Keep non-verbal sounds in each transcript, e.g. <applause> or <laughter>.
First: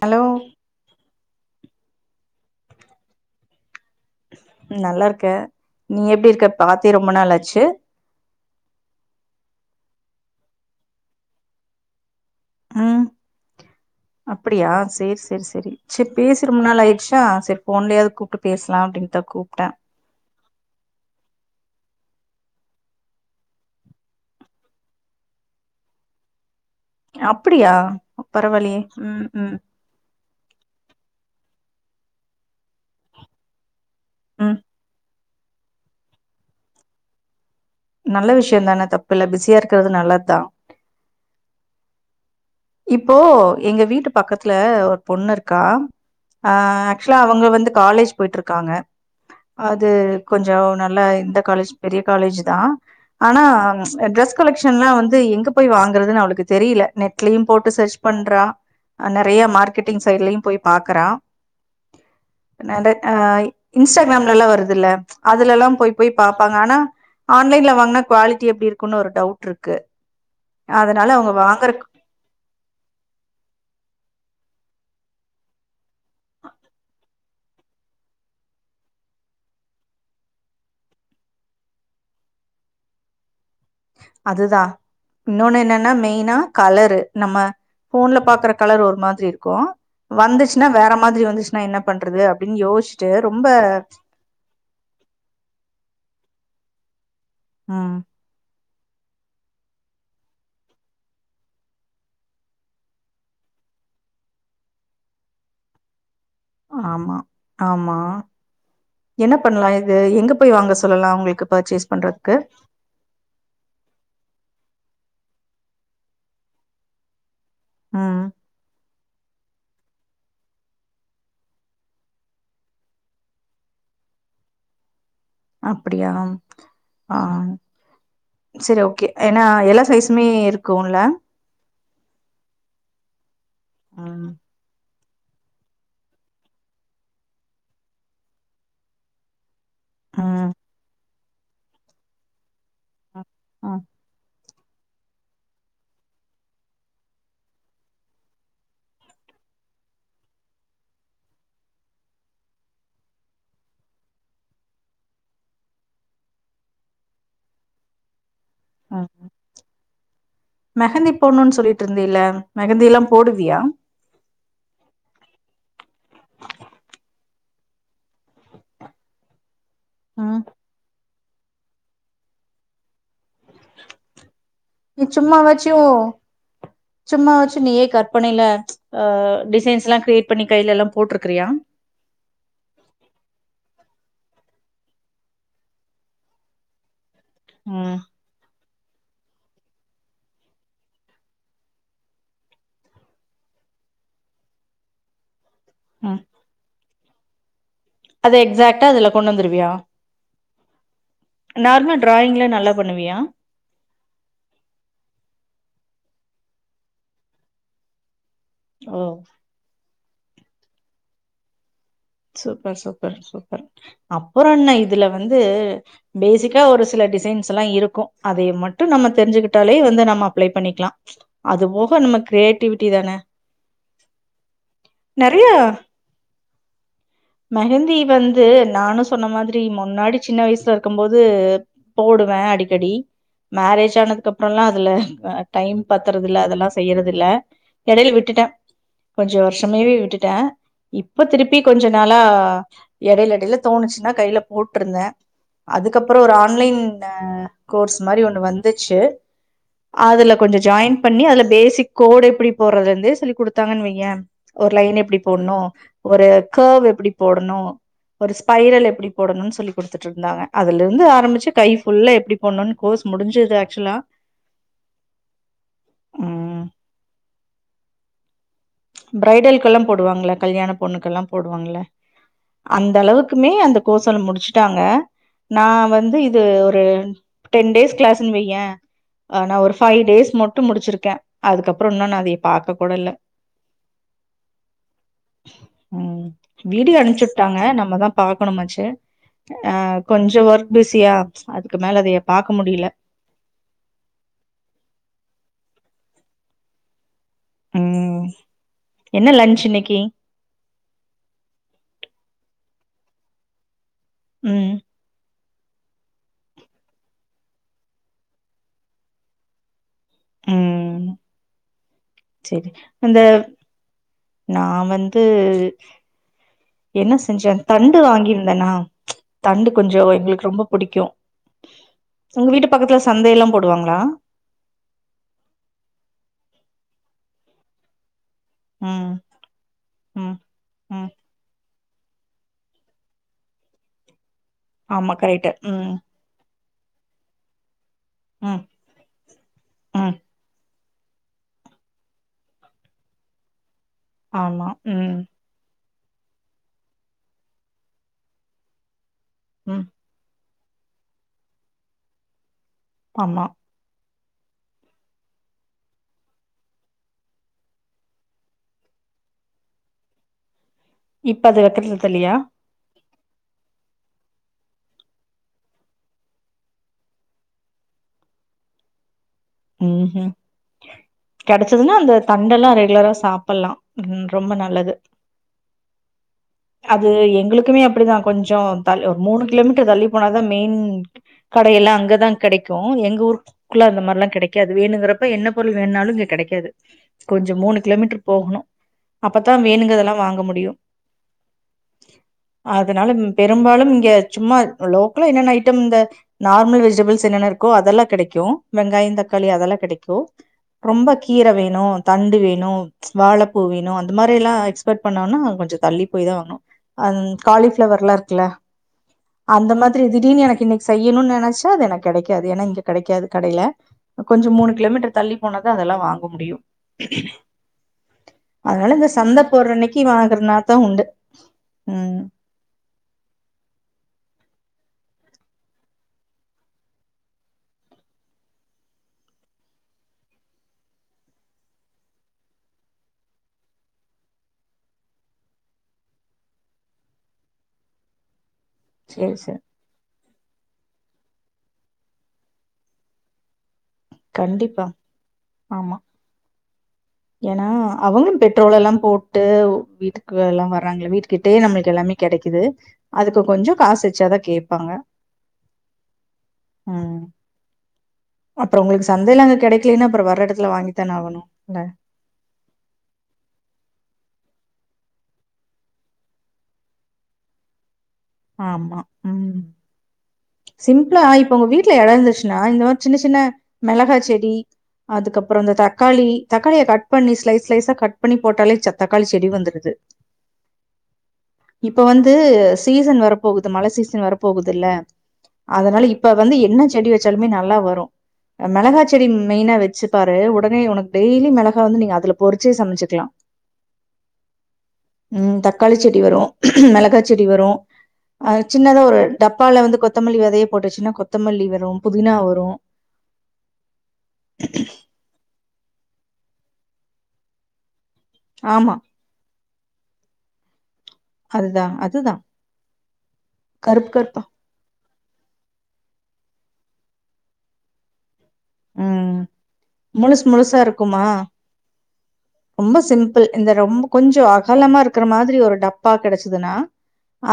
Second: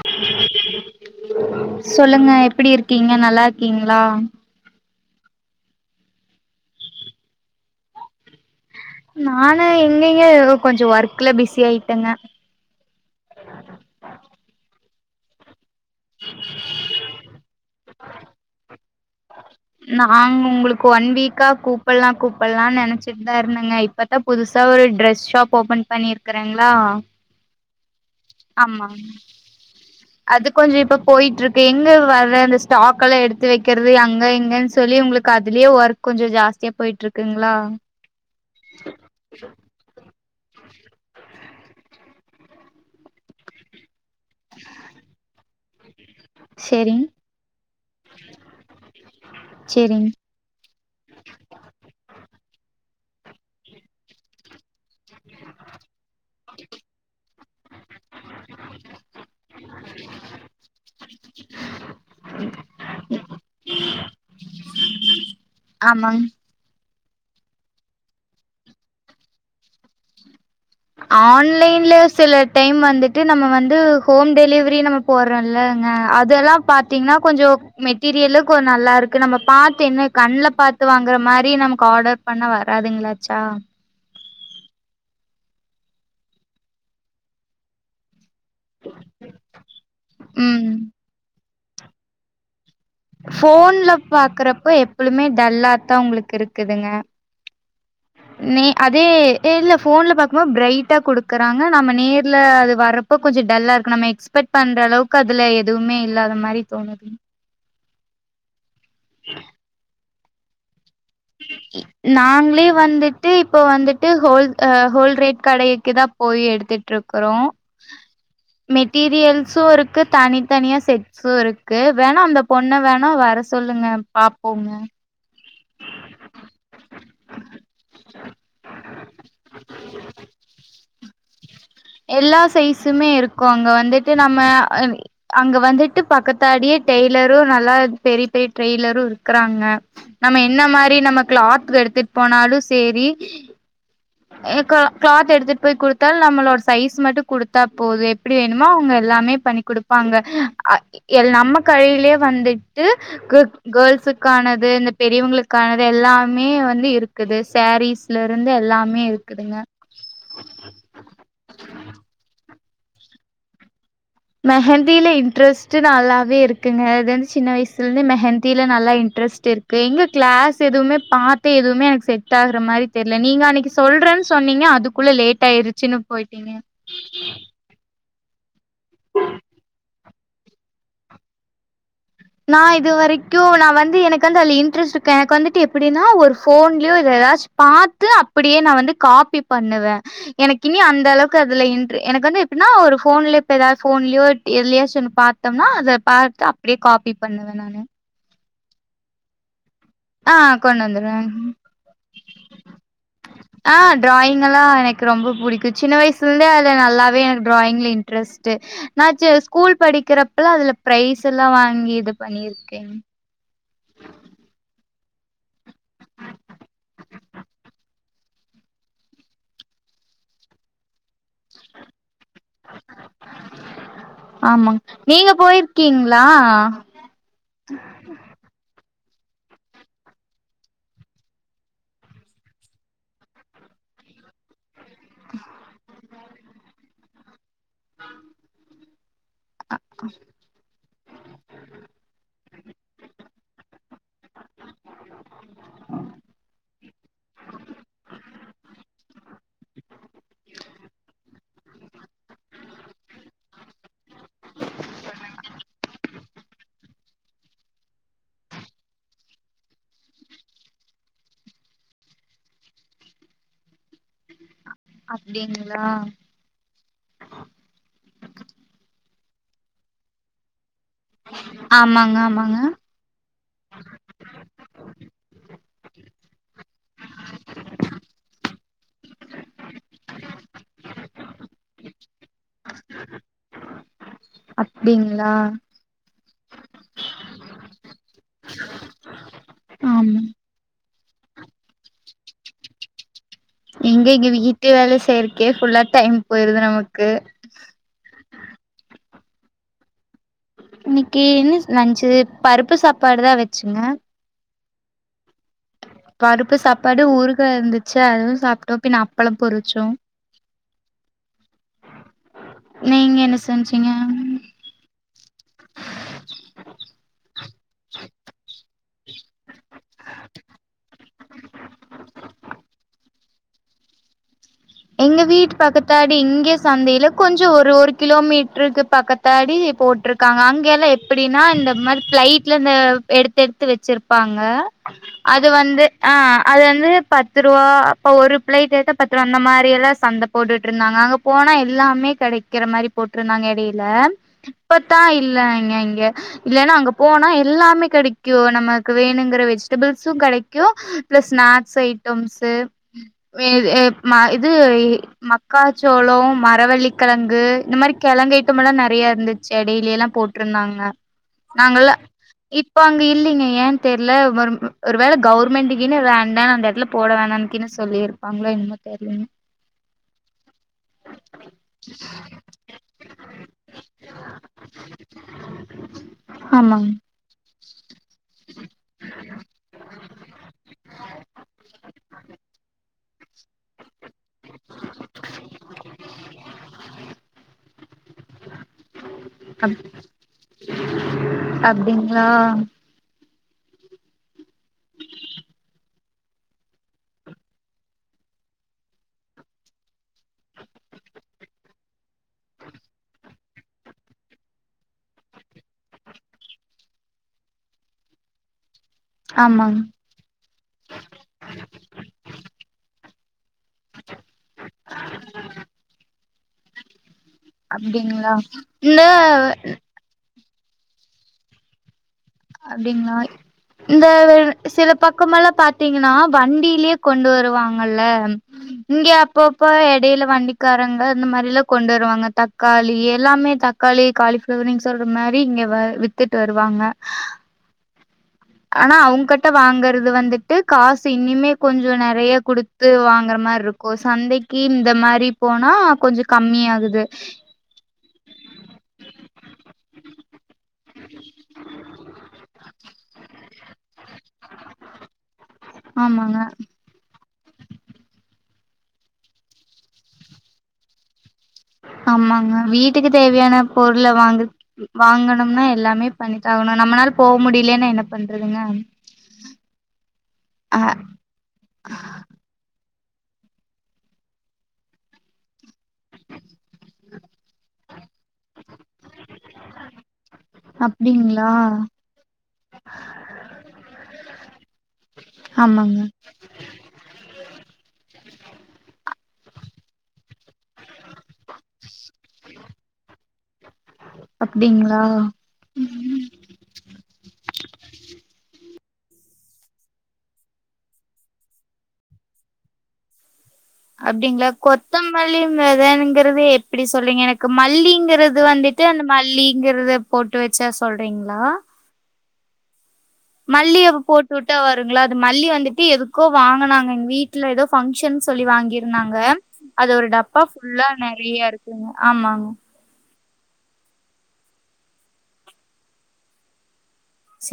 Hello சொல்லுங்க எப்டி இருக்கீங்க நல்லா இருக்கீங்களா நல்லா இருக்க நீ எப்டி இருக்க பாத்தே ரொம்ப நாளாச்சு நானு எங்கங்க கொஞ்ச ஒர்க்ல பிஸி ஆயிட்டங்க ம் அப்டியா சேரி சேரி சேரி சேரி பேசி ரொம்ப நாள் ஆயிடுச்சா சேரி போன்லயாவது கூப்புட்டு பேசலா அப்டின்னு தா கூப்ட்ட நாங்க உங்களுக்கு ஒன் வீக்கா கூப்பலா கூப்பலாம்னு நெனச்சுட்டு தா இருந்தங்க இப்ப இப்ப தா புதுசா ஒரு ட்ரெஸ் ஷாப் ஓபன் பண்ணிருக்கறங்களா அப்டியா பரவாயில்லயே ஆமாங்க ம் ம் அது கொஞ்ச இப்ப போயிட்டு இருக்கு எங்க வர்ற அந்த ஸ்டாக்லா எடுத்து எடுத்து வைக்கிறது அங்க ம் இங்கன்னு சொல்லி உங்களுக்கு அதுலயே ஒர்க் கொஞ்ச ஜாஸ்தியா போயிட்டு இருக்குங்களா நல்ல விஷய தான தப்புல பிஸியா இருக்குறது நல்லது தா இப்போ எங்க வீட்டு பக்கத்துல ஒரு பொண்ணு இருக்கா அ சேரிங் ஆக்சுலா அவங்க வந்து காலேஜ் போயிட்டு இருக்காங்க அது சேரிங் கொஞ்சோ நல்ல இந்த காலேஜ் பெரிய காலேஜ் தா ஆனா ட்ரஸ் கலெக்ஷன்லா வந்து எங்க போய் வாங்கறதுன்னு அவளுக்கு தெரில நெட் லையும் போட்டு சர்ச் பண்றா நெறய மார்க்கெட்டிங் சைட்லயு போய் பாக்குறா நஹ் இன்ஸ்டாகிராம்ல்லலா வருது இல்ல அதுல்லா போய் போய் ஆமாங் பா இருப்பாங்க ஆனா ஆன்லைன்ல வாங்குனா குவாலிட்டி எப்டி இருக்குன்னு ஒரு டவுட் இருக்கு அதனால அவங்க வாங்குற ஆன்லைன்ல சில டைம் வந்துட்டு நம்ம வந்து ஹோம் டெலிவரி நம்ம போடுறோம்லங்க அதெல்லா பாத்தீங்கன்னா கொஞ்ச மெட்டீரியலு கொஞ்ச நல்லா இருக்கு நம்ம பாத்து என்ன கண்ணல பாத்து வாங்குற மாரி நமக்கு ஆர்டர் பண்ண வராதுங்களாச்சா அதுதா இன்னொன்னு என்னன்னா மெயினா கலரு நம்ம போன்ல பா கலர் ஒரு மாதிரி இருக்கும் ம் வந்துச்சுன்னா வேற மாரி வந்துச்சுன்னா என்ன பண்றது அப்டின்னு யோசி போன்ல பாக்குறப்ப எப்பழுமே டல்லாத்தா உங்களுக்கு இருக்குதுங்க ம் ந அதே இல்ல போன்ல பாக்கும் போது பிரைட்டா குடுக்குறாங்க நம்ம நேர்ல அது வர இப்ப கொஞ்ச டல்லா இருக்கு நம் எக்ஸ்பெக்ட் பண்ற அளவுக்கு அதுல எதுமே இல்ல தா ஆமா ஆமா என்ன பண்ணலா இது எங்க போய் வாங்க சொல்லலா க்கு பர்ச்சேஸ் பண்றதுக்கு நாங்களே வந்துட்டு இப்போ வந்துட்டு ஹோல்ஹ் ஹோல் ரேட் கடைக்கு தா போய் எடுத்துட்டு இருக்குறோ ம்ம் மெட்டீரியல்ஸ்சு இருக்கு தனி தனியாக செட் சோ இருக்கு வேணா அந்த பொண்ண வேணா வர சொல்லுங்க பாப்போங்க அப்புடியா ஆ செரி ஓகே ஏன்னா எல்லா சைஸ்சுமே இருக்குல எல்லா சைஸ்சுமே இருக்கு அங்க வந்துட்டு ம் நம்ம அங்க வந்துட்டு பக்கத்தாடியே டெய்லரு நல்லா பெரிய பெரிய ட்ரெய்லரு இருக்குறாங்க நம்ம ம் என்ன மாரி நம்ம கிளாத் வெ எடுத்துட்டு போனாலு செரி ம் ம் எனக்கா கிளாத் எடுத்துட்டு போய் குடுத்தால் நம்மளோட சைஸ் மட்டு குடுத்தா போது எப்டி வேணுமோ அவங்க எல்லாமே பண்ணி குடுப்பாங்க அ எல் நம்ம கையிலியே வந்துட்டு <unintelligible> கேள்ஸுக்கானது இந்த பெரியவங்களுக்கானது எல்லாமே வந்து இருக்குது சாரீஸ்லருந்து எல்லாமே ம். இருக்குதுங்க மெஹந்தி போடணுன்னு சொல்லிட்டு இருந்தீல்ல மெஹந்திலா போடுவியா மெஹந்தியில இன்ட்ரெஸ்ட்டு நல்லாவே இருக்குங்க அது வந்து சின்ன வயசுல இருந்து மெஹந்தில நல்லா இன்ட்ரெஸ்ட் இருக்கு இப்ப எங்க ம் கிளாஸ் எதுவுமே பாத்து எதுவுமே எனக்கு செட் ஆகுற மாரி தெர்ல நீங்க அன்னைக்கு சொல்றன்னு சொன்னீங்க நீ அதுக்குள்ள லேட் சும்மாவாச்சு ஆயிருச்சின்னு போயிட்டீங்க <unintelligible> பண்ணில டிசைன்ஸ்லா கிரியேட் பண்ணி கையிலலா போட்டிருக்கிறியா நா இது வரைக்கு நா வந்து எனக்கு வந்து அதுல இன்ட்ரெஸ்ட்டு இக்கு எனக்கு வந்துட்டு எப்டினா ஒரு போன்லயோ இது ஏதாச்சு ம் பாத்து அப்படியே நா வந்து காபி பண்ணுவ எனக்கு இன்னி அந்த அளவுக்கு அதுல இன்ட்ர் எனக்கு வந்து எப்டினா ஒரு போன்ல இப்ப ஏதாது போன்லியோ எதுலியாச்சு ஒன்னு பாத்தம்னா அத ம் பாத்து அப்டியே காபி பண்ணுவ நானு அத எக்ஸாக்டா அதுல கொண்டு வந்துருவியா ஆ கொண்டு வந்துருவே நார்மல் டிராயிங்லா நல்லா பண்ணுவியா ஆ டிராயிங்கெலா எனக்கு ரொம்ப பிடிக்கு சின்ன வயசுல இருந்தே அது நல்லாவே எனக்கு ட்ராயிங்ல இன்ட் ரஸ்ட்டு ஓ நா செ ஸ்கூல் படிக்கிறப்பல்லா அதுல பிரைஸெல்லா வாங்கிடு சூப்பர் சூப்பர் சூப்பர் அப்றோ என்ன இதுல வந்து பேசிக்கா ஒரு சில டிசைன்ஸெலா இருக்கு அதய மட்டு நம்ம தெரிஞ்சுகிட்டாலே வந்து நம்ம அப்ளை பண்ணிக்லா அது போக நம்ம க்ரியேட்டிவிட் ஆமாங் நீங்க நெறைய போயிருக்கீங்களா மெஹந்தி வந்து நானு சொன்ன மாரி முன்னாடி சின்ன வயசுல இருக்கும்போது போடுவே அடிக்கடி மேரேஜ் ஆனதுக்குப்புறல்லா அதுல ம் டைம் பத் றதில்ல அதெல்லா செய்யுறது இல்ல எடையில விட்டுட்டே கொஞ்சோ வருஷமேவே விட்டுட்ட இப்ப திருப்பி கொஞ்ச நாளா எடைல எடைல தோணுச்சின்னா கையில போட்டுருந்த அதுக்கப்றோ ஒரு ஆன்லைன்ல கோர்ஸ் மாரி ஒன்னு வந்துச்சு அதுல கொஞ்சோ ஜாயின் பண்ணி அதுல பேசிக் கோடு எப்பிடி போடுறதுல இருந்தே சொல்லி கொடுத்தாங்கன்னு வைன் ஒரு லைன் எப்டி போடணு ஒரு கவ் எப்படி போடணு ஒரு ஸ்பைரல் எப்படி போடணும்னு சொல்லி கொடுத்துட்டு இருந்தாங்க அதுல இருந்து ஆரம்பிச்சு கை ஃபுல்ல எப்படி போணுன்னு கோர்ஸ் முடிஞ்சுது ஆக்சுவலா அப்டிங்களா ம் பிரைடல்கெலா போடுவாங்கள கல்யாண பொண்ணுக்கெலா போடுவாங்கள ஆமாங்க ஆமாங்க அந்த அளவுக் க்குமே அந்த கோர்செலா முடிச்சுட்டாங்க நா வந்து இது ஒரு டென் டேஸ் கிளாஸ்னு வைய்யே ஆ நா ஒரு ஃபைவ் டேஸ் மட்டு முடிச்சிருக்கே அதுக்கப்றோ இன்னு நா அதயே பாக்க கூட இல்ல அப்டிங்களா ம் வீடியோ அனுச்சு விட்டாங்க நம்மதா பாக்கணுமாச்சு ஆ ஆமா கொஞ்சோ ஒர்க் பிஸியா அதுக்கு மேல அதைய பாக்க முடியுல எங்க இங்க வீட்டு வேல செய்யருக்கே ஃபுல்லா டைம் போயிருது நமக்கு உம் என்ன லன்ச் இன்னிக்கி இன்னிக்கி என்ன லஞ்சு பருப்பு சாப்பாடு தா வெச்சங்க உம் பருப்பு சாப்பாடு ஊருகா இருந்துச்சு அதுவு சாப்ட்டோ பின்ன அப்பளோ பொறிச்சோ உம் செரி அந்த நீங்க என்ன செஞ்சீங்க நா வந்து என்ன செஞ்சே தண்டு வாங்கியிருந்தேனா தண்டு கொஞ்சோ எங்குளுக்கு ரொம்ப புடிக்கோ உங்க வீட்டு பக்கத்துல சந்தையெல்லா போடுவாங்களா எங்க வீட்டு பக்கத்தாடி இங்க சந்தைல கொஞ்சோ ஒரு ஒரு கிலோமீட் ட்ருக்கு ம் பக்கத்தாடி ம் போட்டுருக்காங்க அங் கயெல்லா ம் எப்டீன்னா இந்த மாரி ஃப்ளைட்ல இந்த எடுத்து எடுத்து வெச்சுருப்பாங்க ஆமா அது கரெக்ட்டு வந்து ம் அ அது வந்து பத்துருவா அப்ப ஒரு ம் ஃப்ளைட் ஏத்த பத்துருபா இந்த மாரிலா ம் சந்த போட்டுட்டு இருந்தாங்க அங்க போனா எல்லாமே கெடைக்கிற மாரி போட்டுருந்தாங்க எடையில ஆமா இப்பத்தா ம் இல்ல இங்க இங்க இல்லன்னா அங்க போனா எல்லாமே கெடிக் கோ நமக்கு வேணுங்கிற ம் வெஜிடபிள்ஸும் கடைக்கோ பிளஸு ஸ்நாக்ஸ் ஐட்டம்ஸு ஆமா வே எ மா இது மக்காச்சோளோ மரவள்ளிக்கெழங்கு இந்த மாரி கெழங்கு ஐட்டம்லா நறையா இருந்துச்சு எடையில எல்லா போட் ட்ருந்தாங்க இப்ப அது நாங்கெல்லா வைக்கறது இல்லையா இப் இப்ப அங்க இல்லீங்க ஏ தெர்ல ஒரு ஒரு வேல கவுர்மெண்ட்கீன்னு வேண்டா அந்த எடத்துல வேணாங்கீனு சொல்லிரு அவுங்களா என்னமோ தெர்லயுங்க ம் கெடைச்சதுன்னா அந்த தண்டெல்லா ரெகுலரா சாப்பலா ரொம்ப நல்லது ஆமாங் அது எங்குளுக் குமே அப்டிதா கொஞ்சோ தள் ஒரு மூணு கிலோமீட்டர் தள்ளி போனாதா மெயின் கடையெல்லா அங்கதா கெடைக்கோ எங்க ஊருக்குள்ள அந்த மாரிலா கெடைக் காது வேணுங்கறப்ப என்ன பொருள் வேணுனாலு இங்க கெடைக்காது கொஞ்சோ மூணு கிலோமீட்டர் போகணோ அப்பத்தா அப் வேணுங்கறதெல்லா வாங்க முடியு அப்டிங்களா அ இதனால பெரும்பாலும் இங்க சும்மா லோக்கலா என்னென்ன ஐட்டம் இந்த நார்மல் விஜிடேபுள்ஸ் என்னென்ன இருக்கோ அதெல்லா கெடைக்கோ வெங்காய தக்காளி அதெல்லா கெடைக்கோ ரொம்ப கீர வேணோ தண்டு வேணோ வாழப்பூ வேணோ அந்த மாரி எல்லா எக்ஸ்பெட் பண்ணோம்னா கொஞ்சோ தள்ளி போய்தா வாங்னோ அன் காலிஃப்ளவர் லா இருக்குல்ல அந்த ஆமாங் மாரி திடீனு எனக்கு இன்னைக்கி செய்யணோனு நெனைச்சா அது எனக்கு கெடைக்காது ஏன்னா இங்க கெடைக்காது கடையில கொஞ்சோ மூணு கிலோமீட்டர் தள்ளி போனாதா அதெல்லா வாங்க முடியு சாப்டீங்ளா இந்த போர்ற அன்னக்கி வாங்கர்னாதா உண்டு உம் அப்டிங்களாய் இந்த சில பக்கமெல்லா பாத்தீங்கன்னா வண்டீலயே கொண்டு வருவாங்கல இங்க அப்பப்ப எடையில வண்டிக்காரங்க அந்த மாரிலா கொண்டு வருவாங்க தக்காளி எல்லாமே தக் காளி காளிஃப்ளவரு சொல்ற மாரி இங்க வ வித்துட்டு வருவாங்க ஆனா சேரி அவுங்கட்ட சேரி வாங்கறது வந்துட் டுகாசு இனிமே கொஞ்சோ நறையா குடுத்து வாங்குற மாரி இருக் கோ சந்தைக்கு கண்டிப்பா இந்த மாரி போனா கொஞ்ச கம்மி ஆகுது ஏனா அவங்களு பெட்ரோல் எல்லா போட்டு வீட்டுக்கு எல்லா வர்றாங்கள வீட்டுக்கிட்டயே நம்மளுக் எல்லாமே கெடைக்குது அதுக்கு கொஞ்ச காசு எச்சாதா கேப்பாங்க ஆமங்க ம் அப்றோ உங்களுக்கு சந்தைல அங்க கெடைக்கலன்னா அப்றோ வர்ற எடத்துல வாங்கித்தானே ஆகணு ல்ல ஆமாங்க வீட்டுக்கு தேவையான பொருள வாங்கர் வாங்கனும்னா எல்லாமே பண்ணி தா ஆகணு நம்மளால போ முடியலன்னா என்னப் ஆமா ம் அ சிம்ப்ளா இப்ப உங்க வீட்டுல எடோ இருந்துச்சுன்னா இந்த மாரி சின்ன சின்ன மெளகா செடி அதுக்கப்பறோ இந்த தக்காளி தக்காளிய காட் கட் பண்ணி ஸ்லைஸ் லைஸா கட் பண்ணி போட்டாலே ச தக்காளி செடி வந்துருது அப்டிங்களா இப்ப வந்து சீசன் வரப்போகுது மழ சீசன் வரப்போகுதுல்ல ஆமாங்க அதனால இப்ப வ வந்து என்ன செடி வெச்சாலுமே நல்லா வரு மிளகா செடி மெயினா வெச்சுப்பாரு உடனே உனக் டெய்லி மெளகா வந்து நீங்க அதுல பொறிச்சே சமச்சுக்கலா அப்டிங்களா ம் த க்காளி செடி வரு மெளகா செடி வரு அது சின்னதா ஒரு டப்பால வந்து கொத்தமல்லி வெதைய போட்டுவெச்சனா கொத்தமல்லி வரு புதினா வரு அப்டிங்களா கொத்தமல்லி வெதங்கறது எப்டி சொல்றிங்க எனக்கு மல்லிங்கறது அது வந்துட்டு ஆமா அந்த மல்லிங்கறத போட்டு வெச்சா சொல்றீங்களா அதுதா அதுதா மல்லிய அப்போ போட்டுவுட்டா வரு குங்களா அது மல்லி வந்துட்டு எதுக்கோ வாங்குனாங்க எங்க வீட்டல ஏதோ பங்க்ஷன் சொல்லி வாங்கி ந்தாங்க ம் அது ஒரு டப்பா முழுசு முழுசா புல்லா நெறையா இருக்குங்க ஆமாங்க ரொம்போ சிம்பிள் இந்த ரொம்ப கொஞ்சோ அகலமா இருக்கற மாதிரி ஒரு டப்பா கெடச்சுதுனா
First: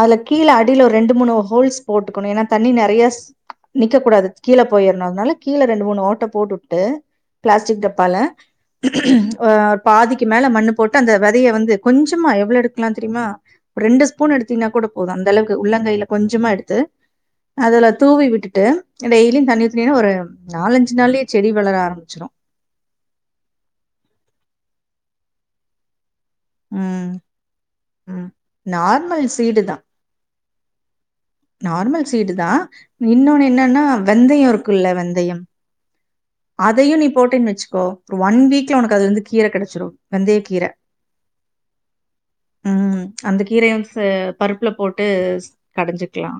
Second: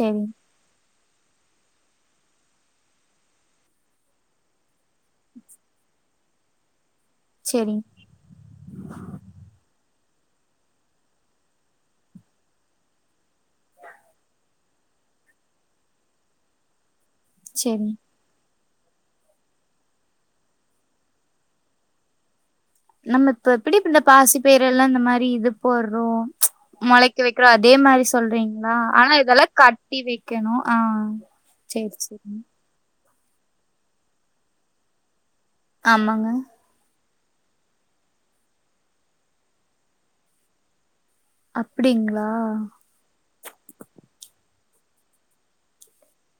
அதுல கீழ அடில ஒரு ரெண்டு மூணு ஹோல்ஸ் போட்டுக்கணு ஏனா தண்ணி நெறையா ஸ் நிக்க கூடாது கீழ போயற்ணு அதனால கீழ ரெண்டு மூணு ஓட்ட போட்டு உட்டு பிளாஸ்டிக் செரிங் டப்பால ம் பாதிக்கு மேல மண்ணு போட்டு அந்த வெதய வந்து கொஞ்சமா எவ்ளோ எடுக்கலா தெரியுமா ஒரு ரெண்டு ஸ்பூன் எடுத்தீன்னா கூட போது அந்த அளவுக்கு உள்ளங்கைல கொஞ்சமா எடுத்து அதுல செரிங் தூவி விட்டுட்டு டெய்லியு தண்ணி ஊத்துணியனா ஒரு நாலஞ்சு நாள்யே செடி வளர ஆரம்பிச்சிரு நம்ம இப்ப எப்படி இப்ப இந்த பாசி பயிர எல்லா இந்த மாரி இது போடுறோ ச் ம், மொளைக்க வெக்களா அதே மாரி ம். சொல்றீங்களா ஆனா நார்மல் இதெல்லா சீடு கட் தான். ட்டி விக்கணு ஆ சேரி நார்மல் சீடு சேரிங்க தா இன்னொன்னு என்னன்னா வெந்தயோ இருக்குல்ல வெந்தயம் ஆமாங்க அதையு நீ போட்டீன் வெச்சுக்கோ ஒரு ஒன் வீக்ல உனக்கு அது வந்து கீர கெடச்சிடு வெந்தய கீர அப்டிங்ளா ம் அந்த கீரய வந்து பருப்புல போட்டு கடஞ்சு க்லா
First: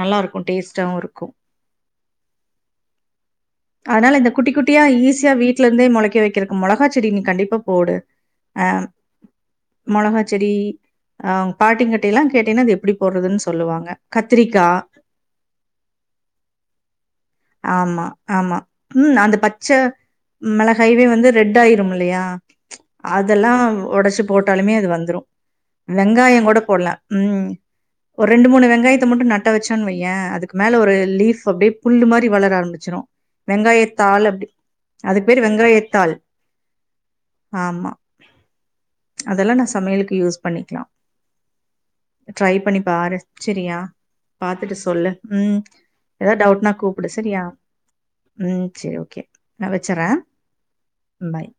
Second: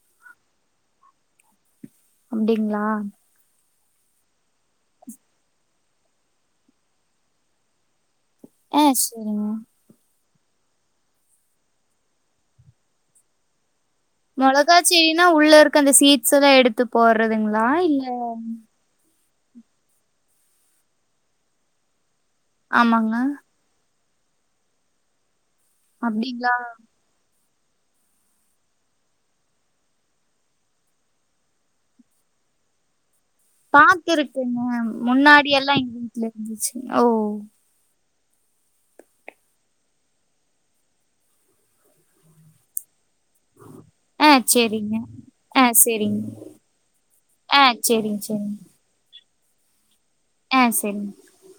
நல்லா இருக்கு டேஸ்ட்டாவு இருக்கு அப்டிங்ளா அதனால இந்த குட்டி குட்டியா ஈஸியா வீட்லருந்தே மொளைக்க வெக்கிறக்கு மொளகா செடி நீ கண்டிப்பா போடு அ ஆ செரிங்க மொளகா செடி அ பாட்டிங்கிட்டையெல்லா கேட்டீங்கன்னா அது எப்புடி போடுறதுன்னு சொல்லுவாங்க கத்திரிக்கா மொளகா செடினா உள்ள இருக்க அந்த சீட்ஸ் எல்லா எடுத்து போடுறதுங்ளா இல்ல ஆமா, ஆமா. ம் அந்த பச்ச மெளகைவே வந்து ரெட் ஆயிரும் இல்லையா ஆமாங்க. அதெல்லா ஒடச்சு போட்டாலுமே அது வந்துரு வெங்காயங் அப்டிங்களா? கூட போடலா ம் ஒரு ரெண்டு மூணு வெங்காயத் மட்டு நட்ட வச்சன்னு வையே அதுக்கு மேல ஒரு லீஃப் அப்டியே புல்லு மாரி வளர ஆரம்பிச்சுரு வெங்காயத்தாள் அப்டி பாத்துருக்கேங்க. அது பேரு முன்னாடி எல்லாம் எங்க வெங்காயத்தாள் வீட்ல இருந்துச்சு. ஓ! ஆமா அதெல்லா நா சமையலுக்கு யூஸ் பண்ணிக்லா ட்ரை பண்ணிப்பாரு செரியா ஆ பாத்துட்டு சரிங்க. சொல்லு ம் ஆ சரிங்க. ஏதாது டவுட்னா கூப்புடு செரியா ஆ சரிங்க, சரிங்க. ம் செரி ஓகே நா வச்சறே ஆ செரிங் பாய்